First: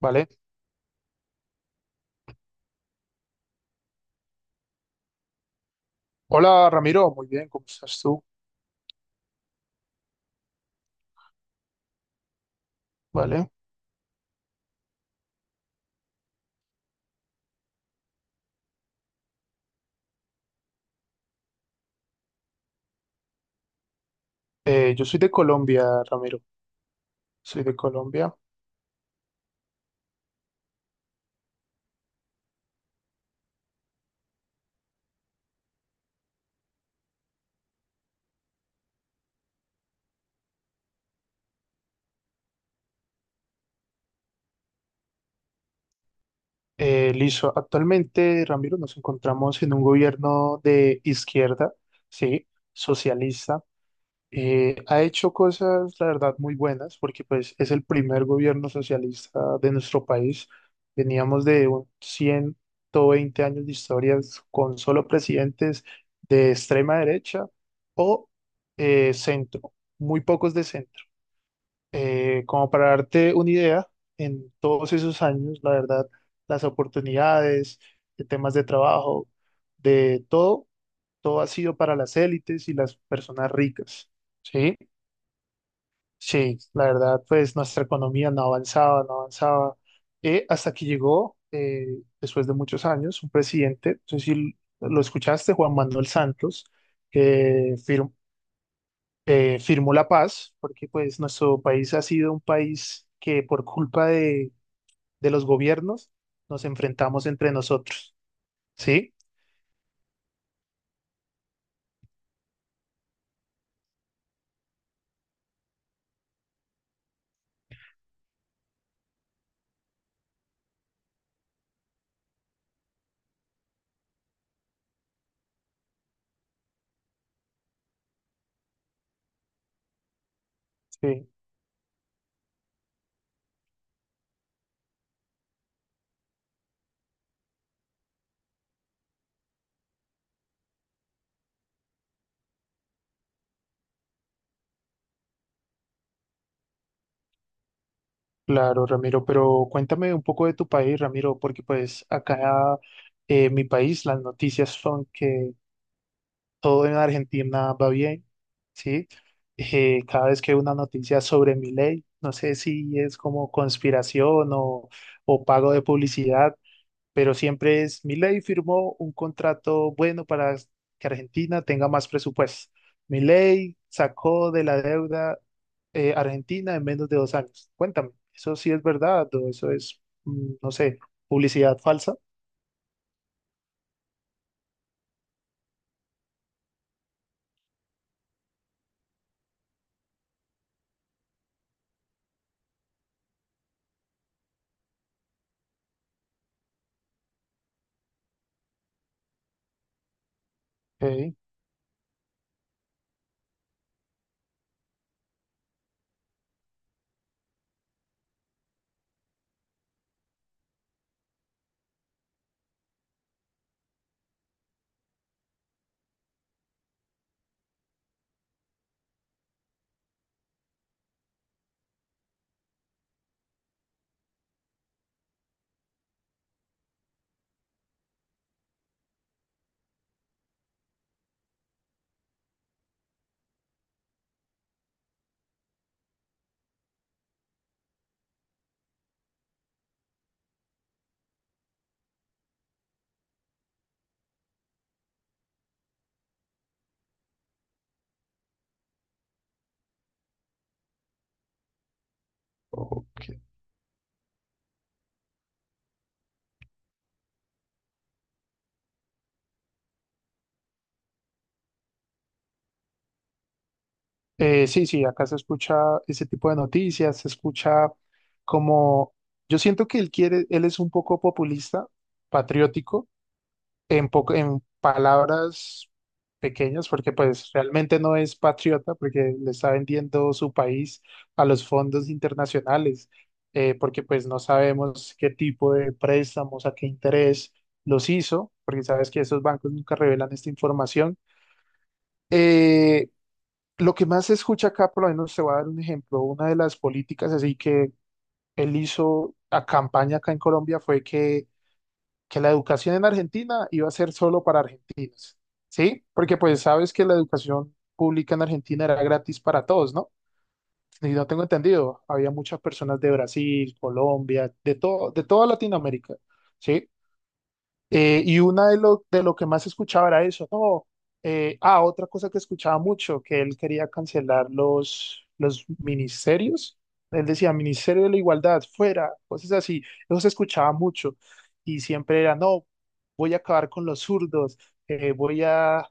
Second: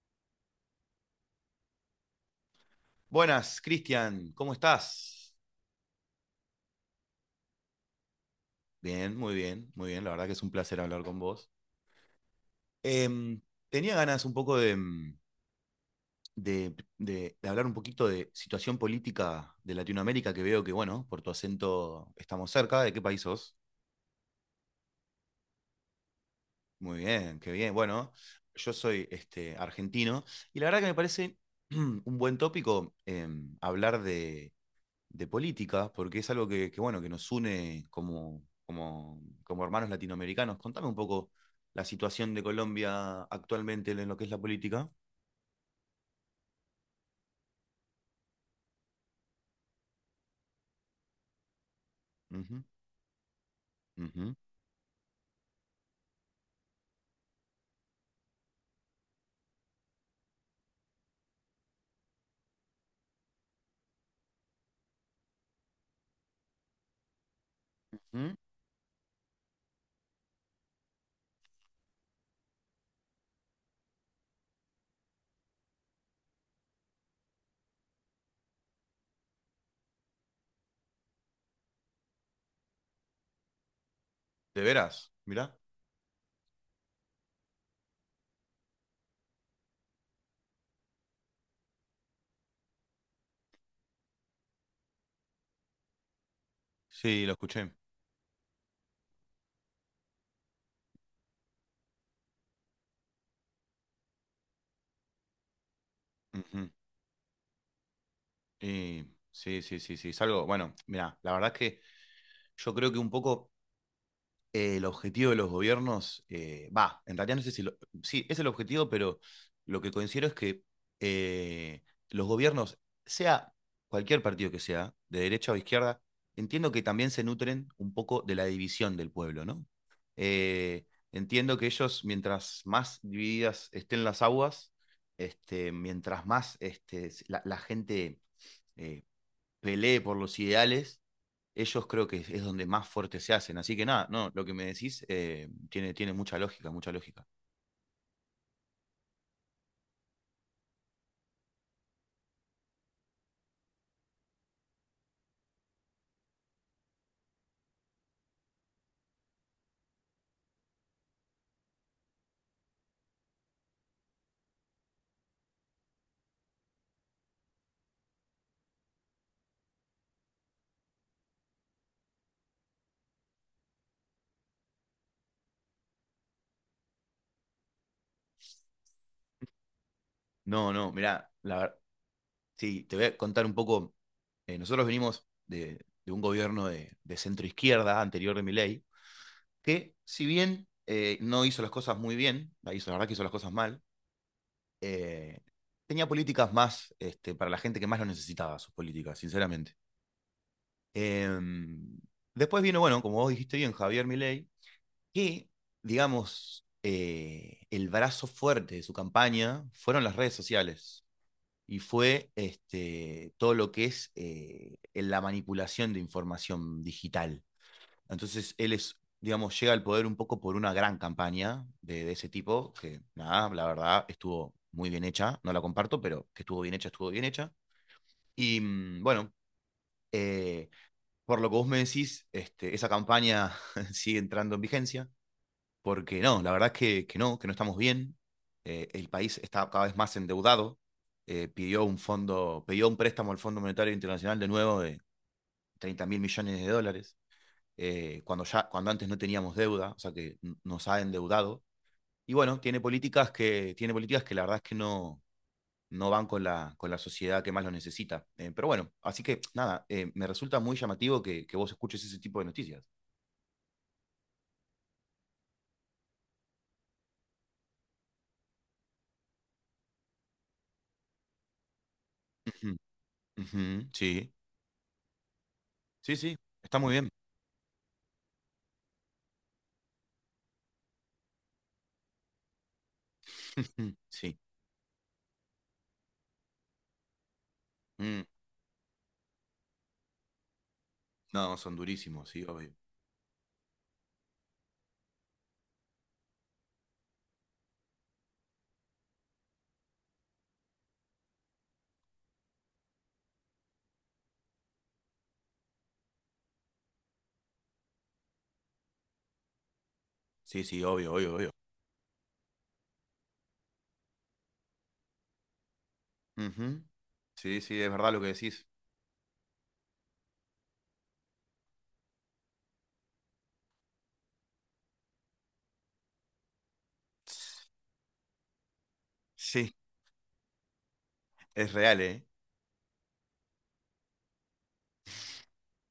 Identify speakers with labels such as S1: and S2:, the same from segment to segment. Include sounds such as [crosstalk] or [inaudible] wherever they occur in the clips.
S1: Vale.
S2: Buenas, Cristian, ¿cómo estás?
S1: Hola Ramiro, muy bien, ¿cómo estás tú?
S2: Bien, muy bien, muy bien. La verdad que es un placer hablar con vos. Em,
S1: Vale.
S2: tenía ganas un poco de hablar un poquito de situación política de Latinoamérica, que veo que, bueno, por tu acento estamos cerca. ¿De qué país sos?
S1: Yo soy de Colombia, Ramiro,
S2: Muy bien, qué
S1: soy
S2: bien.
S1: de
S2: Bueno,
S1: Colombia.
S2: yo soy argentino y la verdad que me parece [clears throat] un buen tópico hablar de política, porque es algo que, bueno, que nos une como hermanos latinoamericanos. Contame un poco la situación de Colombia actualmente en lo que es la política.
S1: Listo, actualmente, Ramiro, nos encontramos en un gobierno de izquierda, sí,
S2: Ujú,
S1: socialista.
S2: ujú,
S1: Ha hecho cosas, la verdad, muy buenas, porque pues es el primer gobierno socialista de nuestro país. Veníamos de un 120 años de historias con solo presidentes de extrema derecha o
S2: ujú.
S1: centro, muy pocos de centro. Como para darte una idea, en todos esos años, la verdad, las oportunidades, de temas de trabajo, de todo, todo ha sido para las élites y las personas ricas,
S2: ¿De
S1: ¿sí?
S2: veras? Mirá.
S1: Sí, la verdad, pues nuestra economía no avanzaba, no avanzaba, hasta que llegó, después de muchos años, un presidente, no sé si lo escuchaste, Juan Manuel Santos,
S2: Sí, lo escuché.
S1: que firmó la paz, porque pues nuestro país ha sido un país que por culpa de los gobiernos nos
S2: Ujú.
S1: enfrentamos entre nosotros,
S2: Y
S1: ¿sí?
S2: sí, sí, sí, sí. Es algo, bueno, mira la verdad es que yo creo que un poco el objetivo de los gobiernos, va, en realidad no sé si, sí, es el objetivo, pero lo que considero es que eh, los gobiernos, sea cualquier partido que sea, de derecha o izquierda, entiendo que también se nutren un poco de la división del pueblo, ¿no? Eh,
S1: Sí,
S2: entiendo que ellos, mientras más divididas estén las aguas, mientras más la gente eh, pelee por los ideales, ellos creo que es donde más fuertes se hacen. Así que nada, no, lo que me decís tiene mucha lógica, mucha lógica.
S1: claro, Ramiro, pero cuéntame un poco de tu país, Ramiro, porque pues acá... En mi país, las noticias son que todo en Argentina va bien, ¿sí? Cada vez que hay una noticia sobre mi ley, no sé si es como conspiración o pago de publicidad, pero siempre es mi ley firmó un contrato bueno para que Argentina tenga más presupuesto. Mi ley sacó de la deuda Argentina en menos de 2 años. Cuéntame, ¿eso sí es verdad o eso es, no
S2: No, no,
S1: sé,
S2: mirá, la verdad,
S1: publicidad falsa?
S2: sí, te voy a contar un poco. Nosotros venimos de un gobierno de centro izquierda anterior de Milei, que si bien no hizo las cosas muy bien, la hizo, la verdad que hizo las cosas mal, eh, tenía políticas más para la gente que más lo necesitaba, sus políticas, sinceramente.
S1: Ok.
S2: Em, Después vino, bueno, como vos dijiste bien, Javier Milei, que, digamos, el brazo fuerte de su campaña fueron las redes sociales y fue todo lo que es la manipulación de información digital. Entonces, él es, digamos, llega al poder un poco por una gran campaña de ese tipo, que nada, la verdad, estuvo muy bien hecha, no la comparto, pero que estuvo bien hecha, estuvo bien hecha. Y bueno, eh, por lo que vos me decís, esa campaña [laughs] sigue entrando en vigencia porque no, la verdad es que no estamos bien. El país está cada vez más endeudado. Pidió un fondo, pidió un préstamo al Fondo Monetario Internacional de nuevo de 30.000 millones de dólares, cuando, ya, cuando antes no teníamos deuda, o sea que nos ha endeudado. Y bueno,
S1: Ok,
S2: tiene políticas que la verdad es que no, no van con la sociedad que más lo necesita. Pero bueno, así que nada, me resulta muy llamativo que vos escuches ese tipo de noticias.
S1: Sí, sí, acá se escucha ese tipo de noticias, se escucha como, yo siento que él quiere, él es un poco populista,
S2: Ujú,
S1: patriótico,
S2: ujú,
S1: en
S2: sí,
S1: poco, en palabras
S2: sí, sí, está
S1: pequeñas,
S2: muy bien.
S1: porque pues realmente no es patriota, porque le está vendiendo su país a los fondos internacionales,
S2: [laughs]
S1: porque pues no
S2: Sí.
S1: sabemos qué tipo de préstamos, a qué interés los
S2: Mm,
S1: hizo, porque sabes que esos bancos nunca revelan esta información.
S2: no, son durísimos, sí, obvio.
S1: Eh, lo que más se escucha acá, por lo menos te voy a dar un ejemplo, una de las políticas así que él hizo a campaña acá en Colombia fue que la educación en Argentina iba a ser solo para argentinos, ¿sí? Porque pues sabes que la educación pública en Argentina era gratis para todos, ¿no?
S2: Sí, sí,
S1: Y
S2: obvio,
S1: no
S2: obvio,
S1: tengo
S2: obvio.
S1: entendido, había muchas personas de Brasil, Colombia, de todo, de toda Latinoamérica,
S2: Ujú.
S1: ¿sí?
S2: Sí, sí, es verdad lo que
S1: Y
S2: decís.
S1: una de lo que más escuchaba era eso, no, ah, otra cosa que escuchaba mucho, que él quería cancelar los ministerios, él decía, Ministerio de la Igualdad, fuera, cosas
S2: Sí,
S1: así, eso se escuchaba mucho,
S2: es
S1: y
S2: real,
S1: siempre
S2: ¿eh?
S1: era, no, voy a acabar con los zurdos, voy a,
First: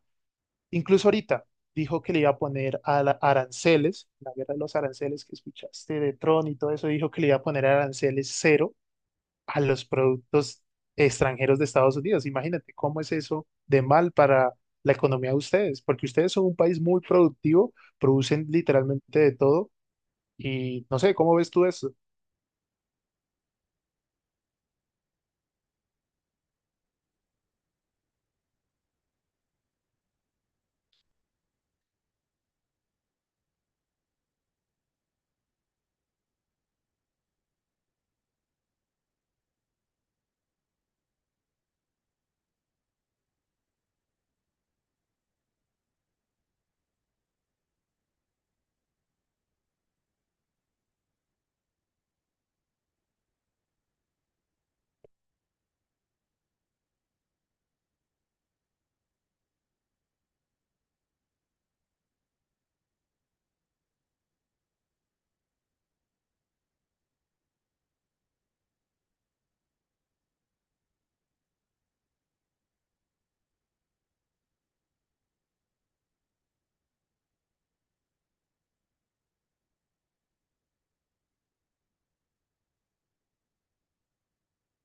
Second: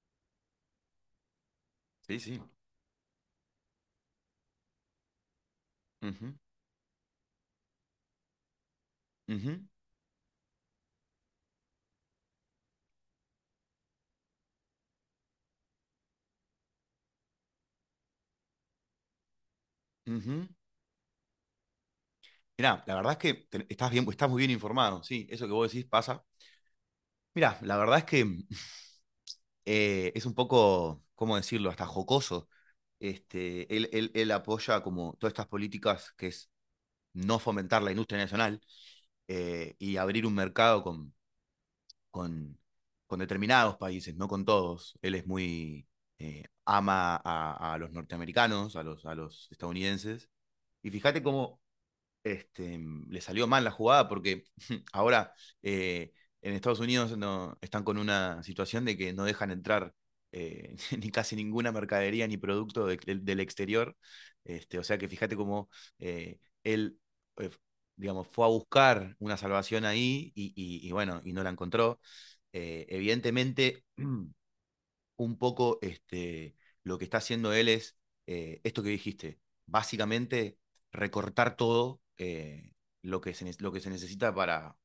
S1: incluso ahorita, dijo que le
S2: Sí,
S1: iba a
S2: sí.
S1: poner a aranceles, la guerra de los aranceles que escuchaste de
S2: Ujú,
S1: Tron y todo eso, dijo que le iba a poner aranceles cero a
S2: ujú,
S1: los productos extranjeros de Estados Unidos. Imagínate cómo es eso de mal para la economía de ustedes, porque ustedes son un país muy productivo, producen literalmente de todo
S2: ujú.
S1: y no sé, ¿cómo ves tú eso?
S2: Mirá, la verdad es que estás bien, estás muy bien informado, sí, eso que vos decís pasa. Mirá, la verdad es que [laughs] es un poco, ¿cómo decirlo?, hasta jocoso. Él apoya como todas estas políticas que es no fomentar la industria nacional y abrir un mercado con, con determinados países, no con todos. Él es muy, ama a los norteamericanos, a los estadounidenses. Y fíjate cómo le salió mal la jugada porque [laughs] ahora eh, en Estados Unidos no, están con una situación de que no dejan entrar [laughs] ni casi ninguna mercadería ni producto del exterior. O sea que fíjate cómo eh, él, eh, digamos, fue a buscar una salvación ahí y bueno, y no la encontró. Evidentemente, [clears throat] un poco lo que está haciendo él es esto que dijiste, básicamente recortar todo lo que se necesita para,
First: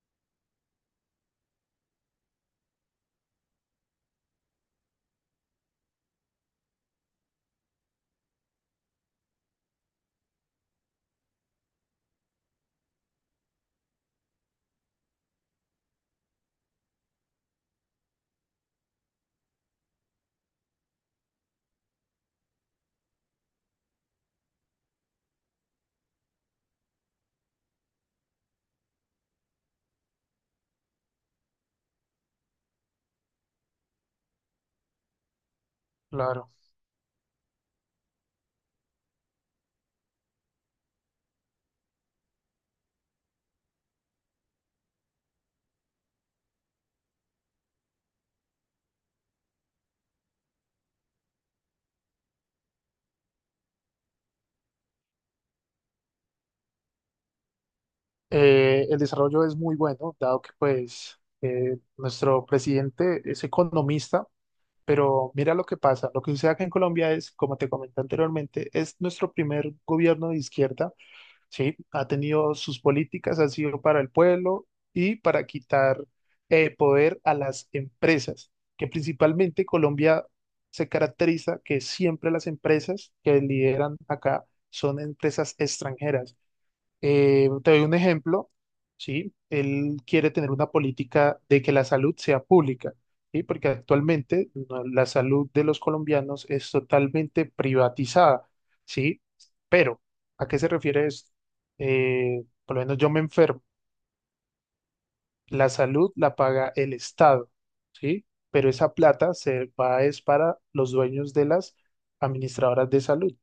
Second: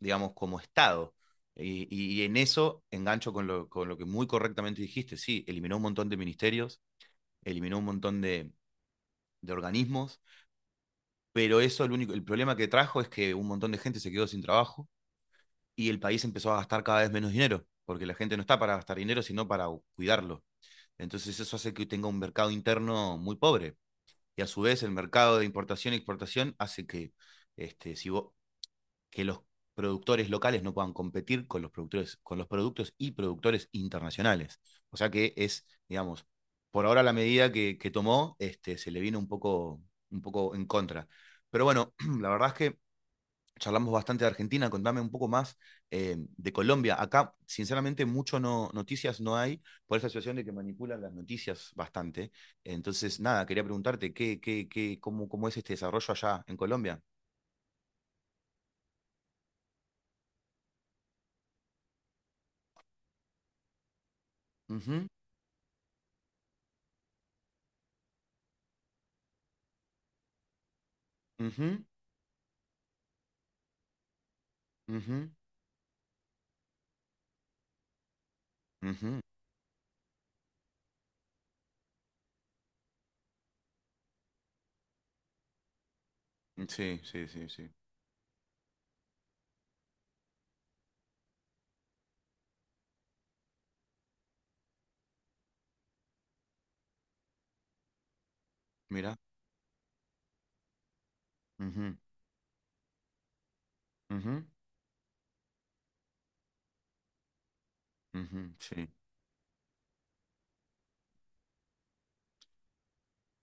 S2: digamos, como Estado. Y en eso engancho con lo que muy correctamente dijiste, sí, eliminó un montón de ministerios, eliminó un montón de organismos, pero eso el problema que trajo es que un montón de gente se quedó sin trabajo y el país empezó a gastar cada vez menos dinero, porque la gente no está para gastar dinero, sino para cuidarlo. Entonces eso hace que tenga un mercado interno muy pobre. Y a su vez el mercado de importación y exportación hace que, este, si vos- que los productores locales no puedan competir con los productores, con los productos y productores internacionales. O sea que es, digamos,
S1: Claro.
S2: por ahora la medida que tomó, se le vino un poco en contra. Pero bueno, [clears throat] la verdad es que charlamos bastante de Argentina, contame un poco más de Colombia. Acá, sinceramente, mucho no, noticias no hay por esa situación de que manipulan las noticias bastante. Entonces, nada, quería preguntarte qué, cómo es este desarrollo allá en Colombia.
S1: El desarrollo es muy bueno, dado que pues nuestro presidente es economista,
S2: Ujú,
S1: pero mira lo que pasa. Lo que sucede acá en Colombia es, como te comenté anteriormente, es nuestro primer gobierno de izquierda, ¿sí?
S2: ujú,
S1: Ha tenido sus políticas, ha sido para el pueblo y
S2: ujú,
S1: para quitar poder a las empresas, que
S2: ujú.
S1: principalmente Colombia se caracteriza que siempre las empresas que lideran acá son empresas extranjeras.
S2: Sí, sí, sí, sí.
S1: Te doy un ejemplo, ¿sí? Él quiere tener una política de que la salud sea pública, ¿sí? Porque actualmente no, la salud de los colombianos es totalmente privatizada,
S2: Mira.
S1: ¿sí? Pero, ¿a qué se refiere esto?
S2: Ujú,
S1: Por lo menos yo me enfermo,
S2: ujú,
S1: la salud la paga el Estado, ¿sí?
S2: ujú,
S1: Pero
S2: sí.
S1: esa plata se va es para los dueños de las administradoras de salud,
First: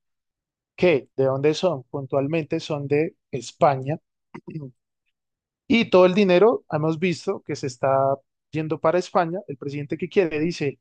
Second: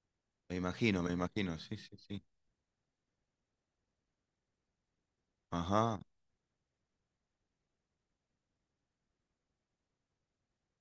S2: Me imagino,
S1: que
S2: me
S1: ¿de dónde
S2: imagino. Sí,
S1: son?
S2: sí, sí.
S1: Puntualmente son de España. [clears throat] Y
S2: Ajá,
S1: todo el dinero, hemos visto que se está yendo para España. El presidente que quiere dice,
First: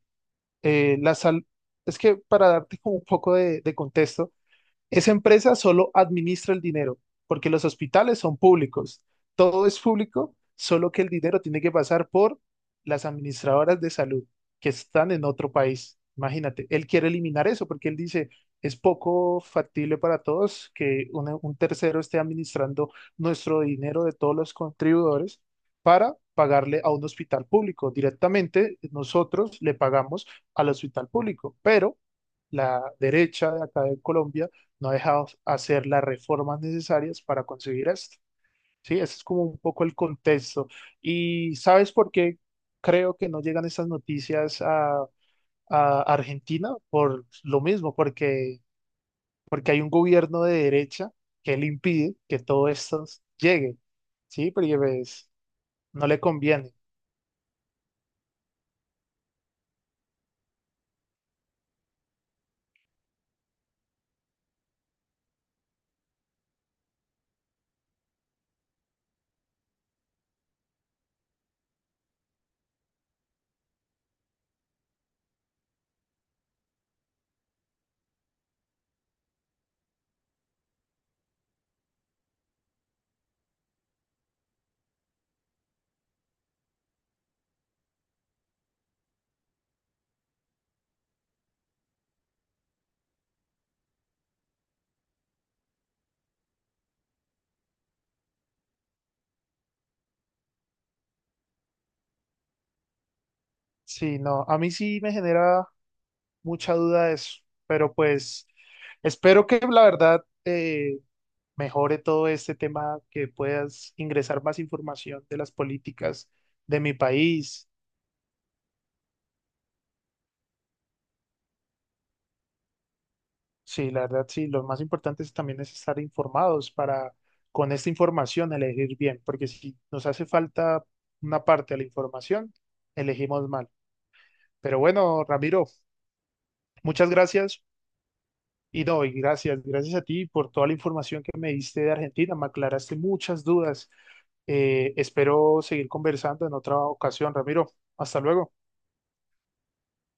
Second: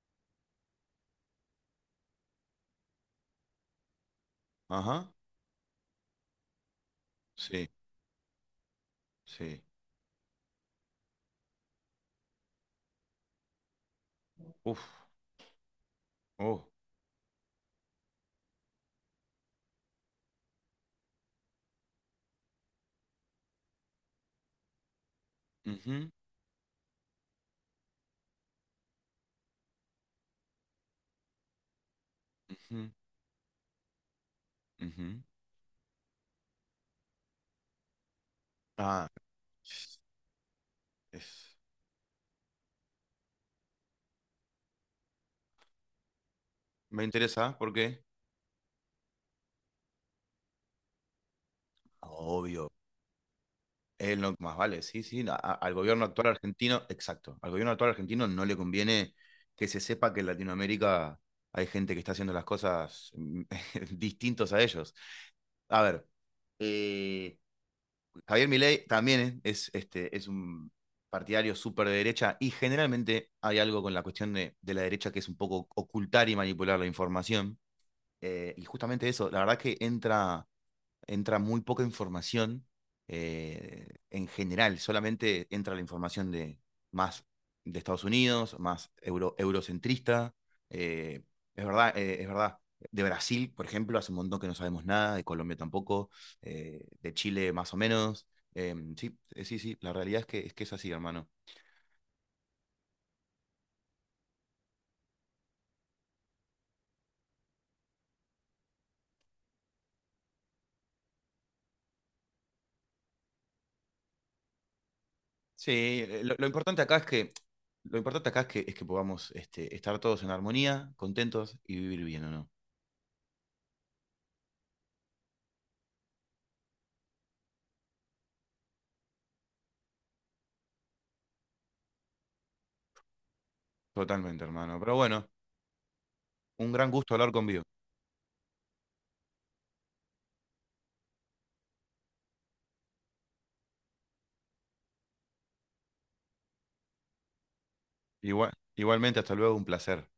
S1: la sal... es que para darte como un poco de contexto,
S2: ajá.
S1: esa empresa solo administra el dinero, porque los
S2: Sí,
S1: hospitales son públicos.
S2: sí.
S1: Todo es público, solo que el dinero tiene que pasar por las administradoras de salud que
S2: Uf,
S1: están en otro país.
S2: oh.
S1: Imagínate, él quiere eliminar eso porque él dice, es poco factible para todos que un tercero esté administrando nuestro dinero de todos los contribuidores
S2: Ujú,
S1: para pagarle a un hospital público. Directamente nosotros le pagamos al hospital público, pero la
S2: ujú,
S1: derecha de acá de Colombia no ha
S2: ujú.
S1: dejado hacer las reformas necesarias para conseguir esto. Sí,
S2: Ah.
S1: ese es como un poco el contexto. ¿Y
S2: Es-
S1: sabes por qué creo que no llegan estas noticias a Argentina?
S2: Me
S1: Por
S2: interesa,
S1: lo
S2: ¿por
S1: mismo,
S2: qué?
S1: porque, porque hay un gobierno de derecha que le impide que
S2: Obvio.
S1: todo esto llegue,
S2: Es lo que
S1: ¿sí?
S2: más
S1: Porque
S2: vale, sí, sí.
S1: pues,
S2: Al gobierno
S1: no le
S2: actual
S1: conviene.
S2: argentino, exacto. Al gobierno actual argentino no le conviene que se sepa que en Latinoamérica hay gente que está haciendo las cosas [laughs] distintos a ellos. A ver, eh, Javier Milei también es un partidario súper de derecha y generalmente hay algo con la cuestión de la derecha que es un poco ocultar y manipular la información. Y justamente eso, la verdad que entra muy poca información en general, solamente entra la información de más de Estados Unidos, más euro, eurocentrista. eh, es verdad, es verdad. De Brasil, por ejemplo, hace un montón que no sabemos nada, de Colombia tampoco, de Chile más o menos. Sí, sí, sí, la realidad es que es así, hermano.
S1: Sí, no, a mí sí me genera mucha duda eso, pero pues espero que la verdad... mejore todo este tema, que puedas ingresar más información de las
S2: Sí,
S1: políticas
S2: lo
S1: de
S2: importante
S1: mi
S2: acá es que
S1: país.
S2: lo importante acá es que podamos estar todos en armonía, contentos y vivir bien, ¿o no?
S1: Sí, la verdad, sí, lo más importante es también es estar informados para con esta información elegir bien, porque si nos hace falta una parte de la información, elegimos mal.
S2: Totalmente,
S1: Pero
S2: hermano. Pero
S1: bueno,
S2: bueno,
S1: Ramiro,
S2: un gran
S1: muchas
S2: gusto hablar con Vivo.
S1: gracias. Y no, y gracias, gracias a ti por toda la información que me diste de Argentina, me aclaraste muchas dudas. Espero seguir conversando en otra ocasión, Ramiro. Hasta
S2: Igual,
S1: luego.
S2: igualmente, hasta luego, un placer.